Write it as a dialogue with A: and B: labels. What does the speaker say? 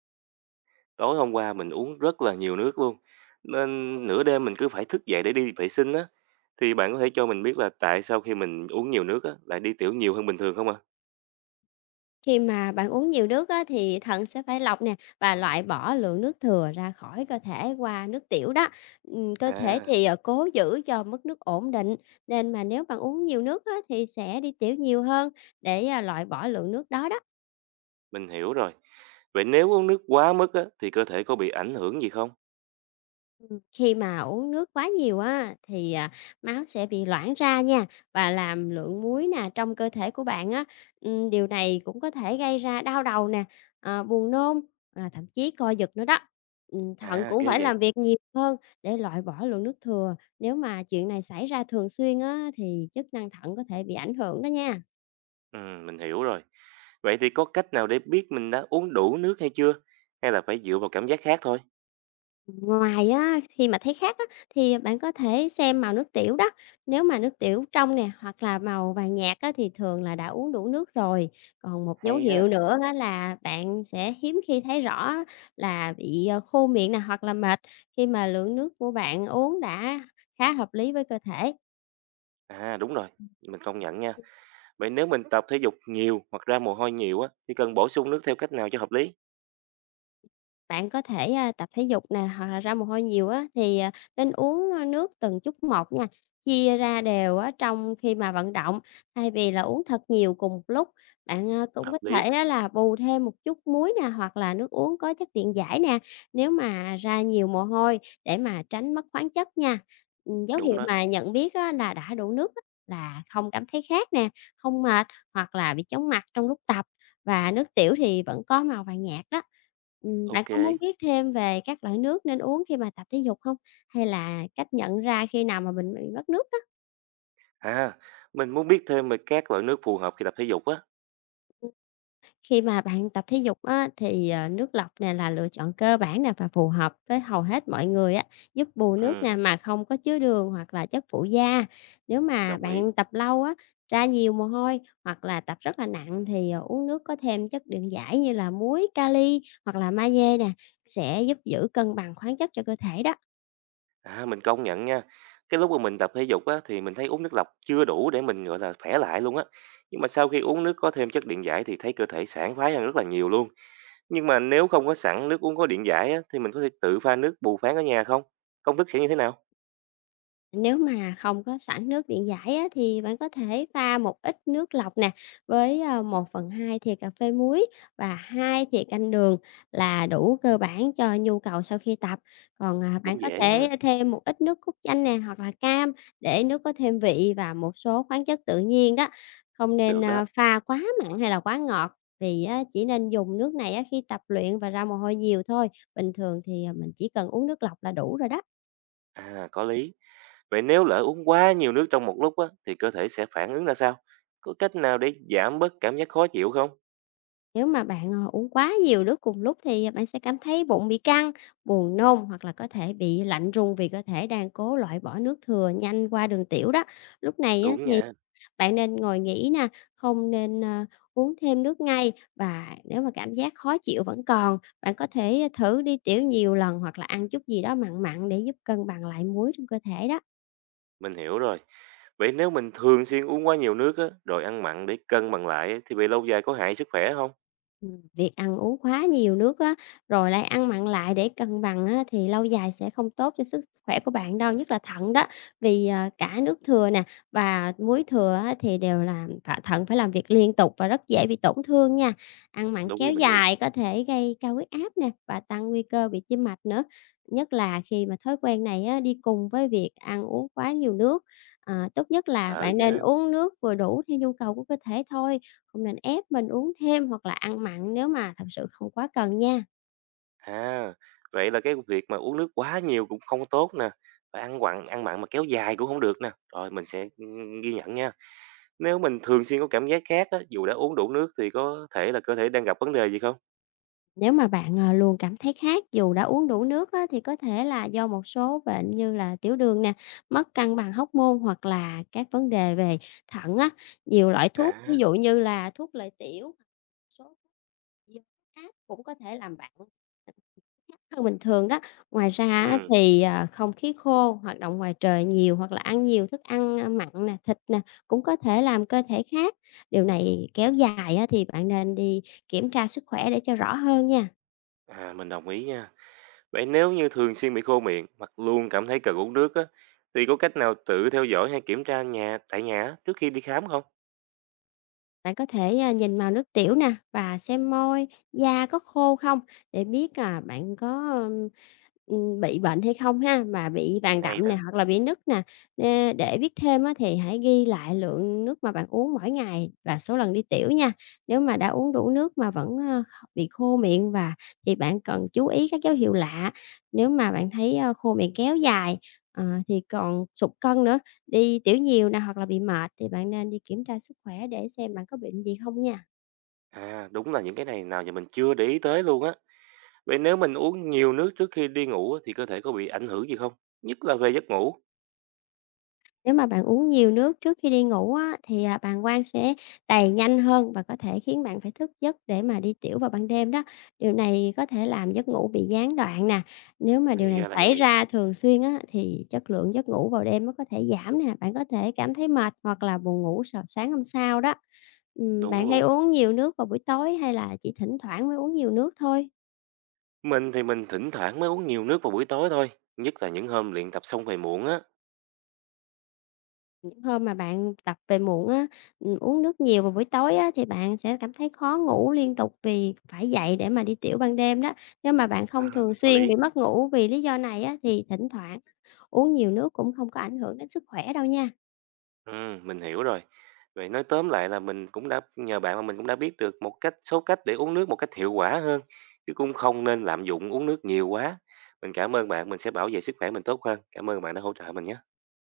A: Tối hôm qua mình uống rất là nhiều nước luôn, nên nửa đêm mình cứ phải thức dậy để đi vệ sinh á. Thì bạn có thể cho mình biết là tại sao khi mình uống nhiều nước á, lại đi tiểu nhiều hơn bình thường không ạ?
B: Khi mà bạn uống nhiều nước á, thì thận sẽ phải lọc nè và loại bỏ lượng nước thừa ra khỏi cơ thể qua nước tiểu đó. Cơ thể
A: À,
B: thì, cố giữ cho mức nước ổn định, nên mà nếu bạn uống nhiều nước á, thì sẽ đi tiểu nhiều hơn để, loại bỏ lượng nước đó đó.
A: mình hiểu rồi. Vậy nếu uống nước quá mức á, thì cơ thể có bị ảnh hưởng gì không?
B: Khi mà uống nước quá nhiều á thì, máu sẽ bị loãng ra nha và làm lượng muối nè trong cơ thể của bạn á, điều này cũng có thể gây ra đau đầu nè, buồn nôn, thậm chí co giật nữa đó. Thận
A: À,
B: cũng
A: ghê
B: phải
A: vậy.
B: làm việc nhiều hơn để loại bỏ lượng nước thừa, nếu mà chuyện này xảy ra thường xuyên á thì chức năng thận có thể bị ảnh hưởng đó nha.
A: Ừ, mình hiểu rồi. Vậy thì có cách nào để biết mình đã uống đủ nước hay chưa? Hay là phải dựa vào cảm giác khác thôi?
B: Ngoài á, khi mà thấy khác á, thì bạn có thể xem màu nước tiểu đó, nếu mà nước tiểu trong nè, hoặc là màu vàng nhạt á, thì thường là đã uống đủ nước rồi. Còn một dấu
A: Hay
B: hiệu
A: ha.
B: nữa đó là bạn sẽ hiếm khi thấy rõ là bị, khô miệng nè, hoặc là mệt khi mà lượng nước của bạn uống đã khá hợp lý với cơ thể.
A: À đúng rồi, mình công nhận nha. Vậy nếu mình tập thể dục nhiều hoặc ra mồ hôi nhiều á, thì cần bổ sung nước theo cách nào cho hợp lý?
B: Bạn có thể, tập thể dục nè, hoặc là ra mồ hôi nhiều á, thì, nên uống, nước từng chút một nha, chia ra đều á trong khi mà vận động, thay vì là uống thật nhiều cùng một lúc. Bạn, cũng có
A: Hợp lý,
B: thể á là bù thêm một chút muối nè, hoặc là nước uống có chất điện giải nè, nếu mà ra nhiều mồ hôi để mà tránh mất khoáng chất nha. Dấu
A: đúng
B: hiệu
A: đó.
B: mà nhận biết á là đã đủ nước á là không cảm thấy khát nè, không mệt, hoặc là bị chóng mặt trong lúc tập, và nước tiểu thì vẫn có màu vàng nhạt đó. Bạn có
A: OK.
B: muốn biết thêm về các loại nước nên uống khi mà tập thể dục không? Hay là cách nhận ra khi nào mà mình bị mất nước đó?
A: À, mình muốn biết thêm về các loại nước phù hợp khi tập thể dục á.
B: Ừm, khi mà bạn tập thể dục á, thì, nước lọc nè là lựa chọn cơ bản nè và phù hợp với hầu hết mọi người á, giúp bù nước nè
A: Ừm,
B: mà không có chứa đường hoặc là chất phụ gia. Nếu mà
A: đồng ý.
B: bạn tập lâu á, ra nhiều mồ hôi hoặc là tập rất là nặng thì, uống nước có thêm chất điện giải như là muối, kali hoặc là magie nè, sẽ giúp giữ cân bằng khoáng chất cho cơ thể đó.
A: À, mình công nhận nha. Cái lúc mà mình tập thể dục á thì mình thấy uống nước lọc chưa đủ để mình, gọi là, khỏe lại luôn á. Nhưng mà sau khi uống nước có thêm chất điện giải thì thấy cơ thể sảng khoái hơn rất là nhiều luôn. Nhưng mà nếu không có sẵn nước uống có điện giải á thì mình có thể tự pha nước bù phán ở nhà không? Công thức sẽ như thế nào?
B: Nếu mà không có sẵn nước điện giải á, thì bạn có thể pha một ít nước lọc nè với 1/2 thìa cà phê muối và 2 thìa canh đường là đủ cơ bản cho nhu cầu sau khi tập. Còn, bạn
A: Cũng
B: có
A: dễ ha.
B: thể thêm một ít nước cốt chanh nè hoặc là cam để nước có thêm vị và một số khoáng chất tự nhiên đó. Không nên,
A: Được đó.
B: pha quá mặn hay là quá ngọt, vì á, chỉ nên dùng nước này á, khi tập luyện và ra mồ hôi nhiều thôi. Bình thường thì, mình chỉ cần uống nước lọc là đủ rồi đó.
A: À, có lý. Vậy nếu lỡ uống quá nhiều nước trong một lúc á, thì cơ thể sẽ phản ứng ra sao? Có cách nào để giảm bớt cảm giác khó chịu không?
B: Nếu mà bạn, uống quá nhiều nước cùng lúc thì bạn sẽ cảm thấy bụng bị căng, buồn nôn hoặc là có thể bị lạnh run vì cơ thể đang cố loại bỏ nước thừa nhanh qua đường tiểu đó. Lúc này á
A: Đúng
B: thì
A: nha,
B: bạn nên ngồi nghỉ nè, không nên, uống thêm nước ngay và nếu mà cảm giác khó chịu vẫn còn, bạn có thể thử đi tiểu nhiều lần hoặc là ăn chút gì đó mặn mặn để giúp cân bằng lại muối trong cơ thể đó.
A: mình hiểu rồi. Vậy nếu mình thường xuyên uống quá nhiều nước á, rồi ăn mặn để cân bằng lại á, thì về lâu dài có hại sức khỏe không?
B: Việc ăn uống quá nhiều nước á, rồi lại ăn mặn lại để cân bằng á, thì lâu dài sẽ không tốt cho sức khỏe của bạn đâu, nhất là thận đó. Vì, cả nước thừa nè và muối thừa á, thì đều là phải thận phải làm việc liên tục và rất dễ bị tổn thương nha. Ăn mặn
A: Đúng như
B: kéo
A: mình nghĩ.
B: dài có thể gây cao huyết áp nè và tăng nguy cơ bị tim mạch nữa, nhất là khi mà thói quen này á, đi cùng với việc ăn uống quá nhiều nước. Tốt nhất là
A: Ờ
B: bạn nên
A: nha.
B: uống nước vừa đủ theo nhu cầu của cơ thể thôi, không nên ép mình uống thêm hoặc là ăn mặn nếu mà thật sự không quá cần nha.
A: À, vậy là cái việc mà uống nước quá nhiều cũng không tốt nè. Và ăn quặng, ăn mặn mà kéo dài cũng không được nè. Rồi mình sẽ ghi nhận nha. Nếu mình thường xuyên có cảm giác khát á, dù đã uống đủ nước thì có thể là cơ thể đang gặp vấn đề gì không?
B: Nếu mà bạn, luôn cảm thấy khát dù đã uống đủ nước á, thì có thể là do một số bệnh như là tiểu đường nè, mất cân bằng hóc môn hoặc là các vấn đề về thận á. Nhiều loại thuốc ví
A: À,
B: dụ như là thuốc lợi tiểu, một số thuốc áp cũng có thể làm bạn hơn bình thường đó. Ngoài ra á
A: ừ.
B: thì, không khí khô, hoạt động ngoài trời nhiều hoặc là ăn nhiều thức ăn, mặn nè, thịt nè, cũng có thể làm cơ thể khác. Điều này kéo dài á thì bạn nên đi kiểm tra sức khỏe để cho rõ hơn nha.
A: À, mình đồng ý nha. Vậy nếu như thường xuyên bị khô miệng hoặc luôn cảm thấy cần uống nước á, thì có cách nào tự theo dõi hay kiểm tra nhà tại nhà á, trước khi đi khám không?
B: Bạn có thể, nhìn màu nước tiểu nè và xem môi, da có khô không để biết, là bạn có, bị bệnh hay không ha, mà bị vàng
A: Hay
B: đậm nè
A: đó.
B: hoặc là bị nứt nè. Để biết thêm á thì hãy ghi lại lượng nước mà bạn uống mỗi ngày và số lần đi tiểu nha. Nếu mà đã uống đủ nước mà vẫn, bị khô miệng và thì bạn cần chú ý các dấu hiệu lạ. Nếu mà bạn thấy, khô miệng kéo dài, thì còn sụt cân nữa. Đi tiểu nhiều nè hoặc là bị mệt thì bạn nên đi kiểm tra sức khỏe để xem bạn có bệnh gì không nha.
A: À, đúng là những cái này nào giờ mình chưa để ý tới luôn á. Vậy nếu mình uống nhiều nước trước khi đi ngủ á, thì cơ thể có bị ảnh hưởng gì không? Nhất là về giấc ngủ.
B: Nếu mà bạn uống nhiều nước trước khi đi ngủ á, thì, bàng quang sẽ đầy nhanh hơn và có thể khiến bạn phải thức giấc để mà đi tiểu vào ban đêm đó. Điều này có thể làm giấc ngủ bị gián đoạn nè. Nếu mà điều
A: Thì
B: này
A: ra là
B: xảy
A: vậy.
B: ra thường xuyên á, thì chất lượng giấc ngủ vào đêm nó có thể giảm nè, bạn có thể cảm thấy mệt hoặc là buồn ngủ vào sáng hôm sau đó. Ừm,
A: Đúng
B: bạn hay
A: luôn.
B: uống nhiều nước vào buổi tối hay là chỉ thỉnh thoảng mới uống nhiều nước thôi?
A: Mình thì mình thỉnh thoảng mới uống nhiều nước vào buổi tối thôi. Nhất là những hôm luyện tập xong về muộn á.
B: Những hôm mà bạn tập về muộn á, uống nước nhiều vào buổi tối á, thì bạn sẽ cảm thấy khó ngủ liên tục vì phải dậy để mà đi tiểu ban đêm đó. Nếu mà bạn không
A: À,
B: thường
A: có
B: xuyên bị
A: lý.
B: mất ngủ vì lý do này á, thì thỉnh thoảng uống nhiều nước cũng không có ảnh hưởng đến sức khỏe đâu nha.
A: Mình hiểu rồi. Vậy nói tóm lại là mình cũng đã nhờ bạn mà mình cũng đã biết được một cách số cách để uống nước một cách hiệu quả hơn, chứ cũng không nên lạm dụng uống nước nhiều quá. Mình cảm ơn bạn, mình sẽ bảo vệ sức khỏe mình tốt hơn. Cảm ơn bạn đã hỗ trợ mình nhé.